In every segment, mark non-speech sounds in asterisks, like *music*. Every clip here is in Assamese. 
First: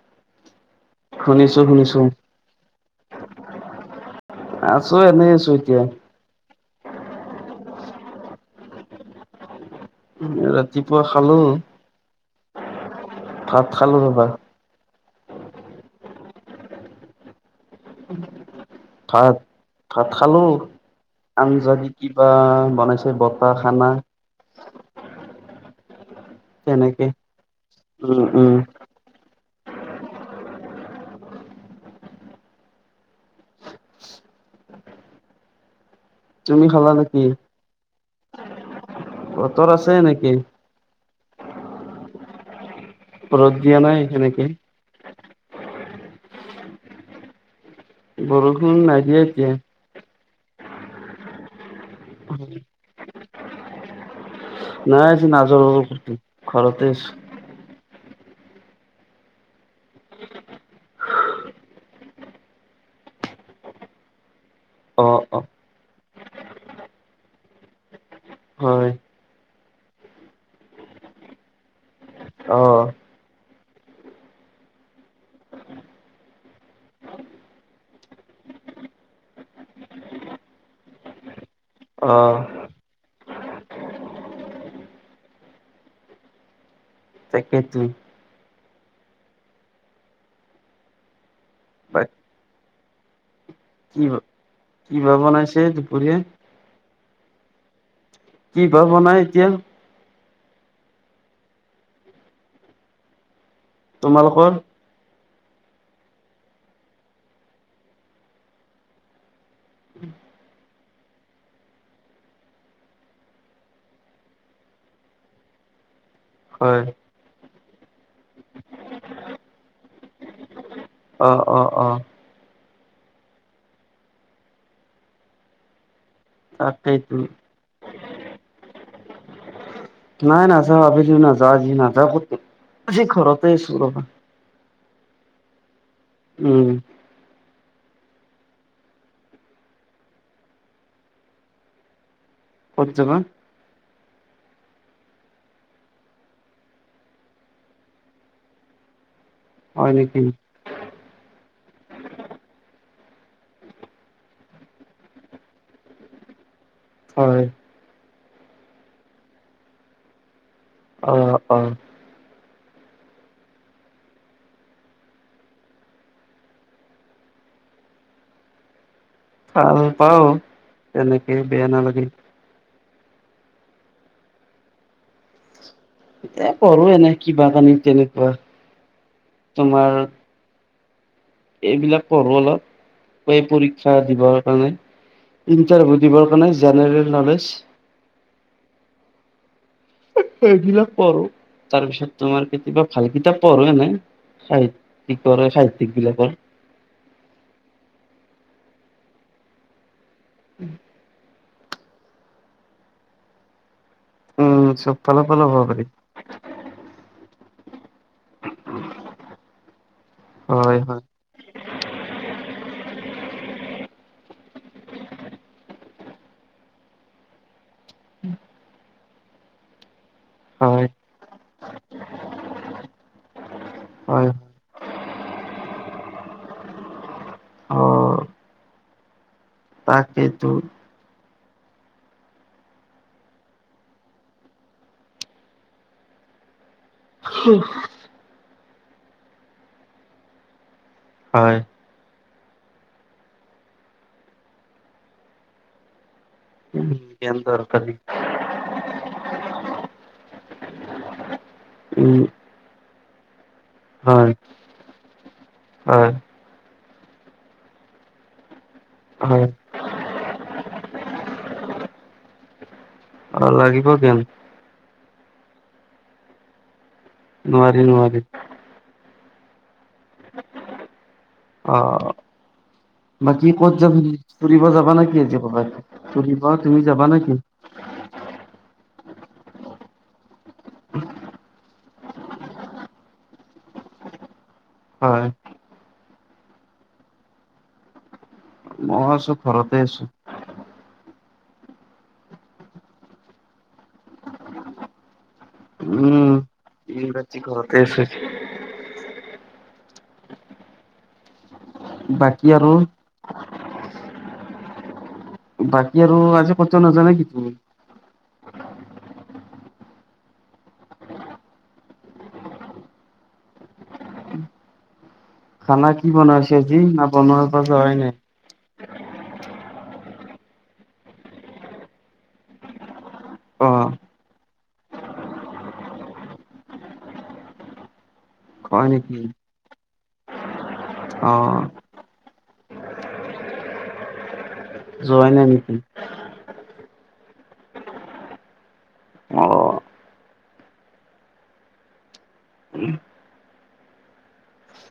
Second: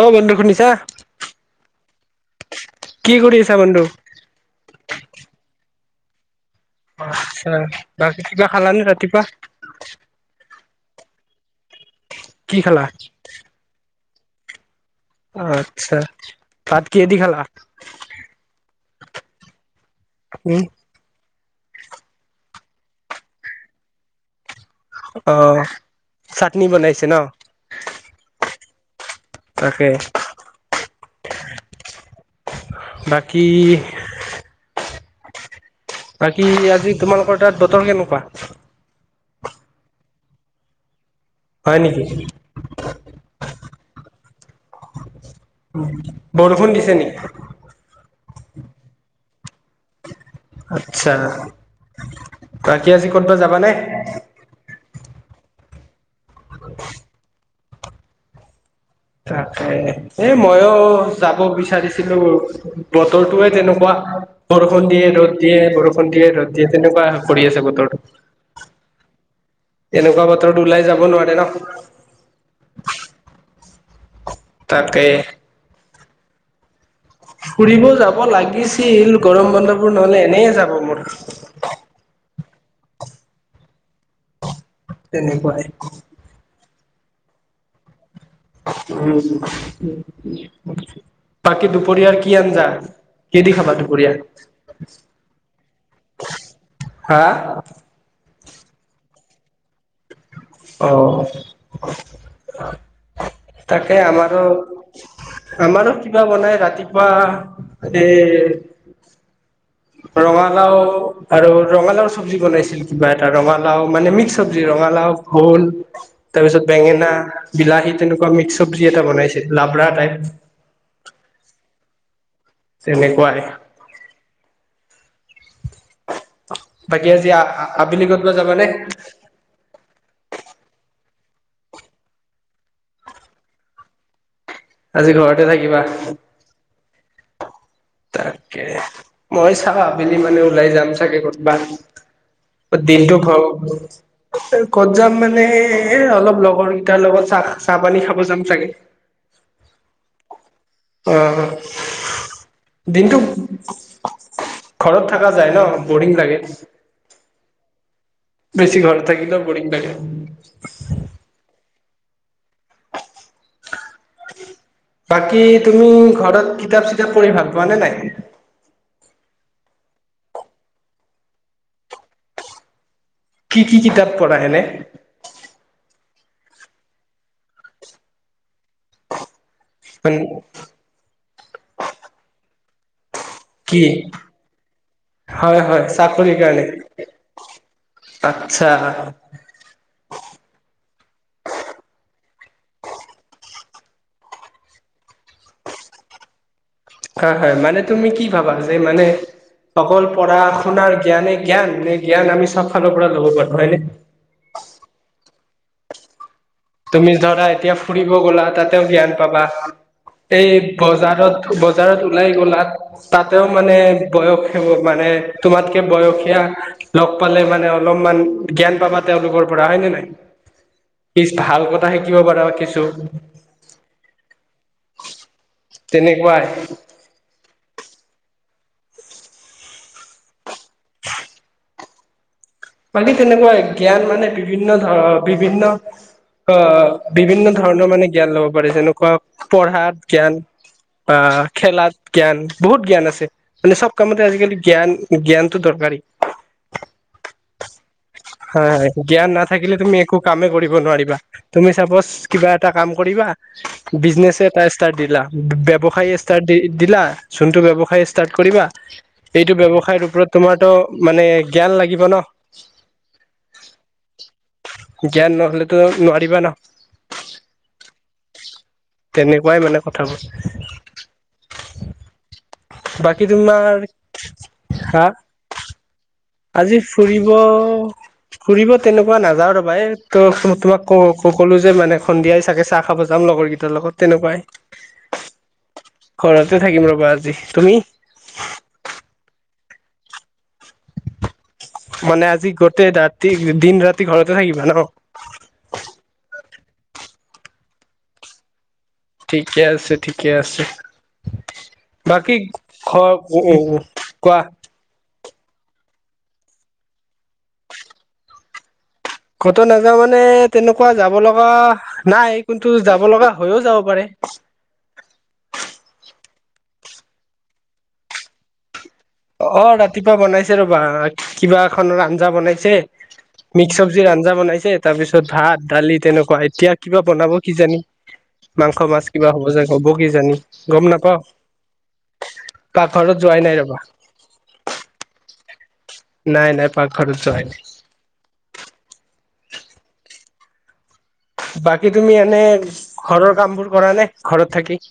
অঁ বন্ধু শুনিছা! শুনিছো, শুনিছো কি কৰি আছা বন্ধু? আছো এনে আছো এতিয়া আচ্ছা, বাকী কিবা খালানে ৰাতিপুৱা? ৰাতিপুৱা খালো। কি খালা? ভাত খালো ৰবা। আচ্ছা ভাত কিহে দি খালা? ভাত, ভাত খালো উম আঞ্জাত কিবা বনাইছে বতাহ খানা। অ চাটনি তেনেকে বনাইছে ন উম, উম তাকে বাকী বাকী তুমি খালা আজি নেকি তোমালোকৰ তাত বতৰ কেনেকুৱা? বতৰ আছে এনেকে হয় নেকি? ৰ'দ দিয়া নাই সেনেকে? উম, বৰষুণ দিছে নেকি? বৰষুণ নাই দিয়া এতিয়া। আচ্ছা। *unintelligible* বাকী আজি ক'ৰবাত যাবানে? নাই আজি নাযাওঁ ৰবা কতো ঘৰতে আছোঁ। তাকে এই মইয়ো যাব বিচাৰিছিলোঁ। বতৰটোয়ে যেনেকুৱা। বৰষুণ দিয়ে অ ৰ'দ অ দিয়ে, বৰষুণ দিয়ে ৰ'দ দিয়ে, সেনেকুৱা কৰি আছে বতৰটো। হয়। এনেকুৱা বতৰত ওলাই যাব নোৱাৰে ন'। অহ। তাকে। *unintelligible* ফুৰিবও যাব লাগিছিল। গৰম বন্ধবোৰ নহ'লে এনেইয়ে যাব মোৰ? অহ। তেনেকুৱাই। তাকেতো। উম। বাকী দুপৰীয়াৰ বাকী কি আঞ্জা, কিহেদি খাবা দুপৰীয়া? কিবা বনাইছে দুপৰীয়া। হা! কিবা ৱনাই এতিয়া। অহ। তাকে আমাৰো তোমালোকৰ আমাৰো কিবা বনাই ৰাতিপুৱা এ ৰঙালাউ আৰু ৰঙালাউ চব্জি বনাইছিল কিবা এটা, ৰঙালাউ মানে মিক্স চব্জি মানে ৰঙালাউ ভোল। তাৰপিছত হয় বেঙেনা, বিলাহী, তেনেকুৱা মিক্স চব্জি এটা বনাইছিল লাবৰা টাইপ। অহ', অহ', অহ'। তেনেকুৱাই। বাকী তাকেইতো আজি আ-আবেলি ক'তবা যাবানে? নাই নাযাওঁ, আবেলি নাযাওঁ। আজি নাযাওঁ কতো আজি ঘৰতে আছোঁ ৰবা। আজি ঘৰতে থাকিবা। উম। তাকে, মই চাওঁ আবেলি মানে ওলাই যাম চাগে ক'তবা। ক'ত দিনটো যাবা ঘৰ ক'ত যাম মানে, এ অলপ লগৰকেইটাৰ লগত চাহ-চাহ পানী খাব যাম চাগে। হয় নেকি? অহ। দিনতটো ঘৰত থকা যায় ন' বৰিং লাগে। হয়। বেছি ঘৰত থাকিলেও বৰিং লাগে। অহ', অহ'। বাকী তুমি ঘৰত, কিতাপ-চিতাপ পঢ়ি ভাল পোৱানে নাই? ভাল পাওঁ তেনেকে, বেয়া নালাগে। কি কি কিতাপ পঢ়া এনেই? এ পঢ়ো এনেই কিবা-কানি তেনেকুৱা। তোমাৰ *unintelligible* এইবিলাক পঢ়োঁ অলপ, কি পৰীক্ষা দিবাৰ কাৰণে। হয় হয় ইণ্টাৰভিউ দিবৰ চাকৰিৰ কাৰণে জেনেৰেল নলেজ। আচ্ছা, এইবিলাক পঢ়ো, তাৰ পিছত তোমাৰ কেতিয়াবা ভাল কিতাপ পঢ়ো এনে। সাহিত্যিকৰ এই সাহিত্যিক বিলাকৰ। হয়-হয়, মানে তুমি কি ভাবা যে মানে অকল পঢ়া শুনাৰ জ্ঞানে জ্ঞান নে জ্ঞান আমি চব ফালৰ পৰা ল'ব পাৰো। হয় নে? উম, চব ফালৰ লব পাৰি। তুমি ধৰা এতিয়া ফুৰিব গ'লা তাতেও জ্ঞান পাবা, এই হয় হয় বজাৰত বজাৰত ওলাই গ'লাত তাতেও মানে বয়স সে মানে তোমাতকে বয়সীয়া লগ পালে, মানে অলপমান জ্ঞান পাবা তেওঁলোকৰ পৰা হয় নে নাই। হয়। কি ভাল কথা শিকিব পাৰা কিছু। হয় হয়। তেনেকুৱাই। তাকেতো। বাকী তেনেকুৱা জ্ঞান মানে বিভিন্ন ধৰ বিভিন্ন, অ, বিভিন্ন ধৰণৰ মানে জ্ঞান ল'ব পাৰে। যেনেকুৱা পঢ়াত জ্ঞান, বা হয় খেলাাত, জ্ঞান বহুত জ্ঞান আছে, মানে চব কামতে আজিকালি জ্ঞান-জ্ঞানতো দৰকাৰী। উম, জ্ঞান দৰকাৰী। হয়-হয়, জ্ঞান নাথাকিলে তুমি একো কামে কৰিব নোৱাৰিবা। তুমি চাপজ উম কিবা এটা কাম কৰিবা হয় বিজনেচ এটাই ষ্টাৰ্ট দিলা, হয় ব্যৱসায় ষ্টাৰ্ট দি দিলা, যোনটো ব্যৱসায় ষ্টাৰ্ট কৰিবা হয় এইটো ব্যৱসায়ৰ ওপৰত তোমাৰতো মানে জ্ঞান লাগিব ন। অ, লাগিব জ্ঞান। জ্ঞান নহলেতো নোৱাৰিবা ন। নোৱাৰি-নোৱাৰি। তেনেকুৱাই মানে কথাবোৰ। অ, বাকী ক'ত যাবি ফুৰিব যাবা নে হা কি আজি কৰবাত? ফুৰিব আজি তুমি যাবা ফুৰিব নেকি ফুৰিব তেনেকুৱা নাযাওঁ ৰবাই ত তোমাক ক ক'লো যে মানে সন্ধিয়াই চাগে চাহ খাব যাম, লগৰ কেইটা কেইটাৰ লগত তেনেকুৱাই। হয় ঘৰতে থাকিম ৰ'বা আজি, তুমি? মই আছো, ঘৰতে আছো। মানে আজি গোতেই ৰাতি দিন ৰাতি ঘৰতে থাকিবা ন? উম, দিন ৰাতি ঘৰতে আছোঁ। ঠিকে আছে, ঠিকে আছে। বাকী ঘ উ কোৱা? বাকী আৰু আজি ক'তো নাজা নে কি তুমি? ক'তো নাযাওঁ মানে তেনেকুৱা যাব লগা নাই, কিন্তু যাব লগা হৈও যাব পাৰে? খানা কি বনাইছেজি না বনোৱাৰ পাছ যাৱাই নাই? অ, ৰাতিপুৱা বনাইছে ৰবা কিবা এখনৰ আঞ্জা বনাইছে? অ মিক্স চব্জিৰ আঞ্জা বনাইছে তাৰ পিছত ভাত দালি তেনেকুৱা এতিয়া কিবা বনাব কিজানি? *inaudible* মাংস মাছ নেকি কিবা হ'ব যে হ'ব কি জানি গম নাপাওঁ। অ পাকঘৰত যোৱাই নাই ৰ'বা। যোৱাই নাই নেকি? নাই, নাই পাকঘৰত যোৱাই নাই। অ', বাকী তুমি এনে ঘৰৰ কামবোৰ কৰা নে, ঘৰত থাকি?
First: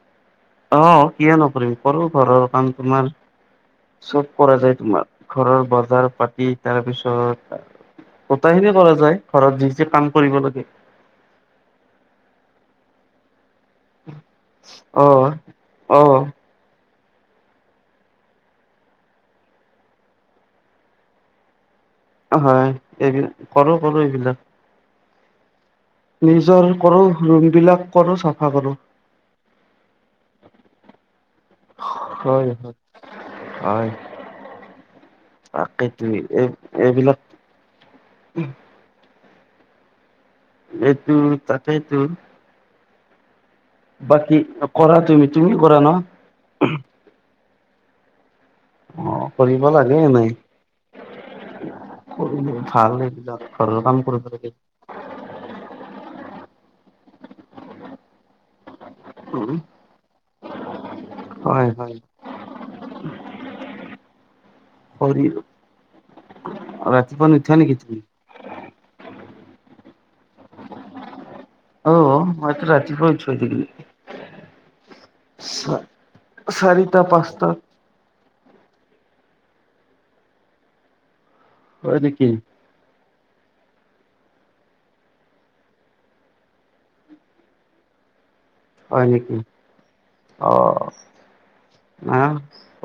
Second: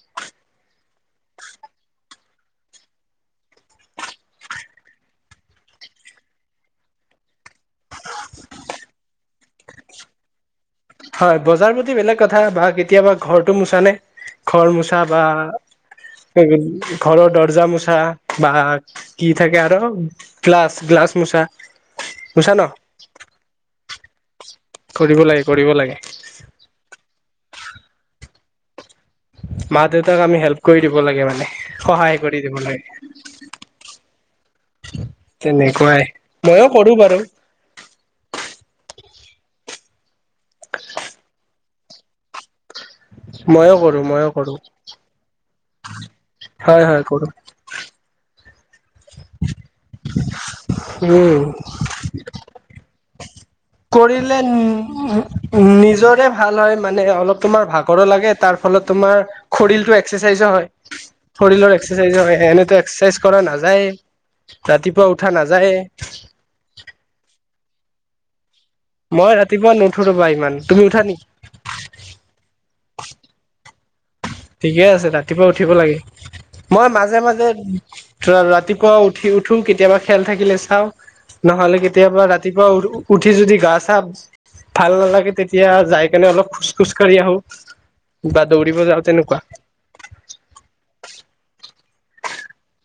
অ', কিয় নকৰিম, কৰোঁ ঘৰৰ কাম তোমাৰ চব কৰা যায় তোমাৰ ঘৰৰ বজাৰ পাতি তাৰপিছত গোটেইখিনি কৰা যায় ঘৰত যি, যি কাম কৰিব লাগে। হয়, বজাৰ প্ৰতি বেলেগ কথা বা কেতিয়াবা ঘৰটো মোছা নে ঘৰ মোচা বা অ', অ'। ঘৰৰ দৰ্জা মোচা বা কি থাকে আৰু গ্লাছ, গ্লাছ মোচা? মোচা ন হয়, এইবিলাক কৰোঁ, কৰোঁ এইবিলাক। কৰিব লাগে, কৰিব লাগে। নিজৰ কৰোঁ ৰুমবিলাক কৰোঁ চাফা কৰোঁ। মা দেউতাক আমি হেল্প কৰি দিব লাগে মানে। সহায় কৰি হয় দিব হয় লাগে। হয় তাকেইতো তেনেকুৱাই, এই মইও কৰোঁ বাৰু। এইবিলাক এইটো তাকেইটো। ময়ো কৰো ময়ো বাকী কৰো নকৰা তুমি, তুমি কৰা ন? হয়, হয়, কৰোঁ। অ', কৰিব লাগে এনেই। উম কৰিলে ভাল এইবিলাক, ঘৰৰ কাম কৰিব লাগে। উম, নিজৰে ভাল হয়, মানে অলপ তোমাৰ ভাগৰো লাগে তাৰ ফলত তোমাৰ হয় খৰীৰটো এক্সাৰচাইজো হয়, শৰীৰৰ এক্সাৰচাইজো হয়, এনেটো এক্সাৰচাইজো কৰা নাযা যায়ে, ৰাতিপুৱা উঠা নাযায়ে। অ', ৰাতিপুৱা নুঠা নেকি তুমি? মই ৰাতিপুৱা নুঠো ৰ'বা ইমান। তুমি উঠা নেকি? অ', মইটো ৰাতিপুৱাই উঠো এইকেইদিন। ঠিকে আছে, ৰাতিপুৱা উঠিব লাগে। মই চাৰিটা মাজে, মাজে পাঁচটাত ৰাতিপুৱা উঠি উঠো, কেতিয়াবা খেল থাকিলে চাওঁ নহ'লে হয় কেতিয়াবা নেকি? ৰাতি পুৱা উ-উঠি যদি গা চা ভাল নালাগে, তেতিয়া যাই কেনে অলপ খোজ, খোজ কাঢ়ি আহোঁ। হয় নেকি? অ'। আ,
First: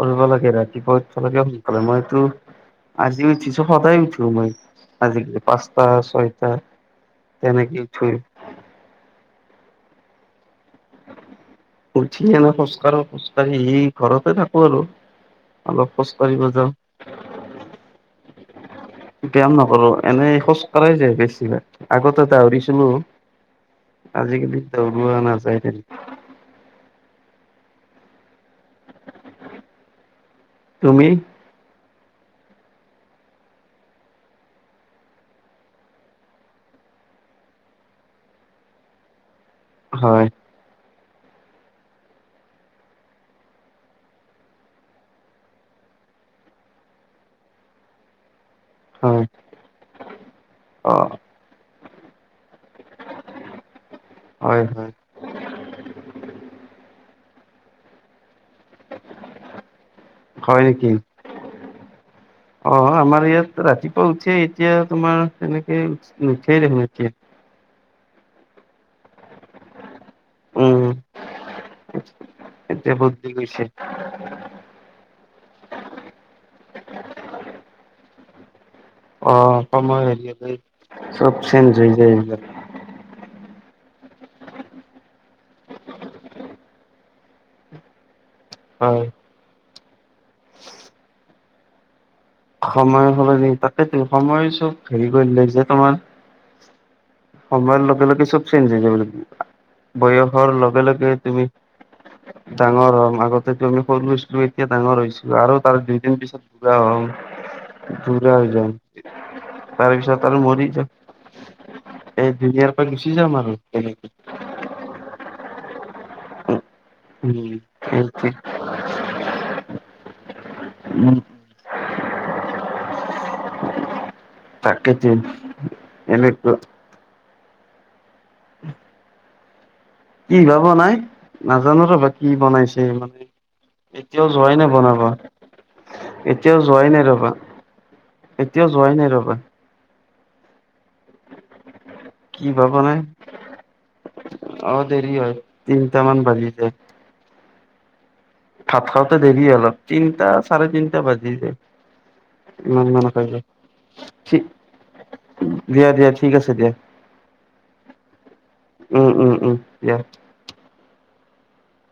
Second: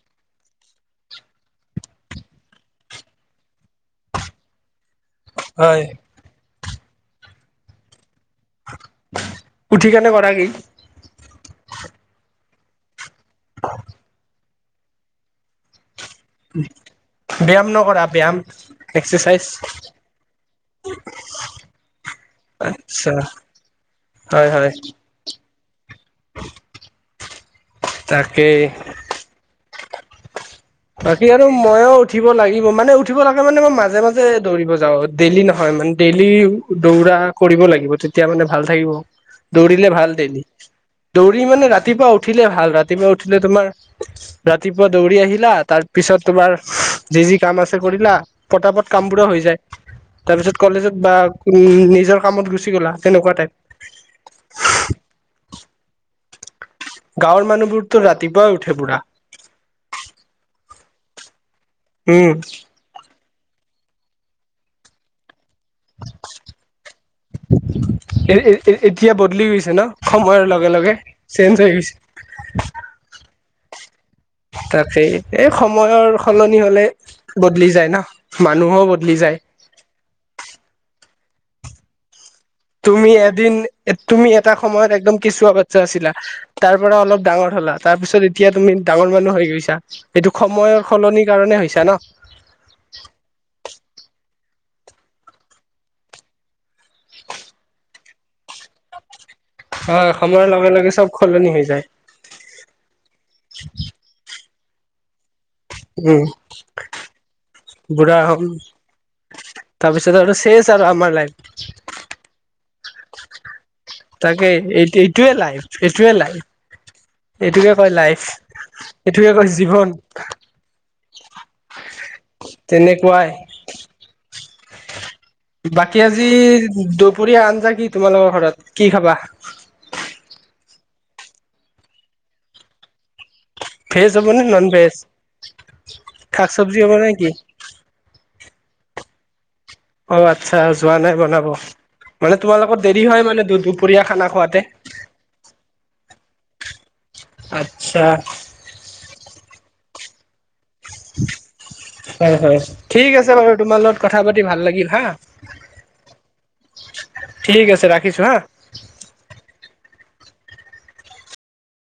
ফুৰিব লাগে ৰাতিপুৱা *unintelligible* লাগে সোনকালে মইতো আজি উঠিছোঁ, সদায়ে উঠো মই। আজিকালি পাঁচটা হয় ছয়টা তেনেকেই উঠোয়েই। উঠি কেনে কৰা কি? উঠি কেনে খোজকাঢ়ো, খোজকাাঢ়ি আহি ঘৰতে থাকোঁ আৰু অলপ খোজকাঢ়িব যাওঁ। ব্যায়াম নকৰা, ব্যায়াম? এক্সাৰচাইজ ব্যায়াম নকৰোঁ, এনেই খোজকাঢ়াই যাই বেছিভাগ, আগতে দাওৰিছিলোঁ। আচ্ছা হয় আজিকালি হয় দৌৰা নাযায় তেনেকে। *inaudible* তাকেই। তুমি বাকী আ ৰু ময়ো উঠিব লাগিব মানে, উঠিব লাগে মানে মই মাজে, মাজে দৌৰিব যাওঁ, ডেইলি নহয় মানে ডেইলি দৌৰা কৰিব লাগিব, তেতিয়া মানে ভাল থাকিব দৌৰিলে ভাল হয় দেই। দৌৰি মানে ৰাতিপুৱা উঠিলে ভাল, ৰাতিপুৱা উঠিলে তোমাৰ ৰাতিপুৱা দৌৰি আহিলা তাৰপিছত তোমাৰ যি, যি কাম আছে কৰিলা, পতাপট হয় কামবোৰো হৈ যায়। তাৰপিছত অ কলেজত বা নিজৰ কামত গুচি গ'লা তেনেকুৱা টাইপ। হয়, হয়। গাঁৱৰ মানুহবোৰতো ৰাতিপুৱাই উঠে পুৰা। হয়, কি? উম। অ', আমাৰ ইয়াত ৰাতিপুৱা উঠে এতিয়া তোমাৰ তেনেকে নুঠিয়েই দেখোন এতিয়া। এ-এ-এতিয়া বদলি গৈছে ন, সময়ৰ লগে, উম লগে চেঞ্জ হৈ গৈছে। এতিয়া বদলি গৈছে। তাকেই। এই সময়ৰ সলনি হ'লে বদলি যায় ন, মানুহো বদ অ', সময়ত আজিকালি চব চেঞ্জ হৈ যায় এইবিলাক। তুমি এদিন তুমি এটা সময়ত একদম কেঁচুৱা বাচ্ছা আছিলা। তাৰপৰা অলপ ডাঙৰ হ'লা তাৰপিছত এ এতিয়া তুমি হয় ডাঙৰ মানুহ হৈ গৈছা, সেইটো সময়ৰ সলনিৰ কাৰণে হৈছা ন! সময়ৰ সলনি তাতেতো সময় চব হেৰি কৰি লৈ যে তোমাৰ সময়ৰ লগে, লগে চব চেঞ্জ হৈ যাব লাগে। হয় সময়ৰ বয়সৰ লগে, চব লগে তুমি সলনি হৈ যায় ডাঙৰ হ'ম আগতেতো আমি সৰু আছিলোঁ এ এতিয়া ডাঙৰ হৈছোঁ আৰু তাৰ দুইদিন উম পিছত বুঢ়া হ'ম বুঢ়া হৈ যাম। তাৰপিছত আৰু মৰি যা আমাৰ লাইফ এই দুনীয়াৰ পৰা গুছি যাম আমাৰ তেনেকেই। তাকেই এইটো-এইটোয়ে লাইফ, এইটোৱে লাইফ। উম, এইটোকে কয় লাইফ, এইটোকে কয় জীৱন। উম। তেনেকুৱাই। তাকেটো। বাকী আজি দুপৰীয়া আঞ্জা কি তোমালোকৰ ঘৰত কি খাবা? কি বা বনাই, নাজানো ৰ'বা কি বনাইছে এইমানে। ভেজ হ'ব এতিয়াও নে যোৱাই নন নাই ভেজ বনাব, শাক এতিয়াও চবজি যোৱাই হ'ব নাই নে ৰ'বা। কি এতিয়াও যোৱাই নাই ৰ'বা। অ', আ আচ্ছা যোৱা নাই বনাব, মানে কি তোমাৰ বা লগত বনাই দেৰি হয়, মানে দু-দুপৰীয়া খানা খোৱাতে। ৰি হয়। তিনিটামান বাজি যায়। আটচ্ছা। ভাত খাওঁতে দেৰি অলপ, তিনটা চাৰে তিনটা বাজি যায়। হয়, হয়, ইমান মান ঠিক হৈ আছে যায় বাৰু তোমাৰ লগত কথা ঠিক পাতি ভাল লাগিল হা। দিয়া, দিয়া ঠিক আছে দিয়া। ঠিক আছে ৰাখিছোঁ হা। উম, উম, উম, দিয়া।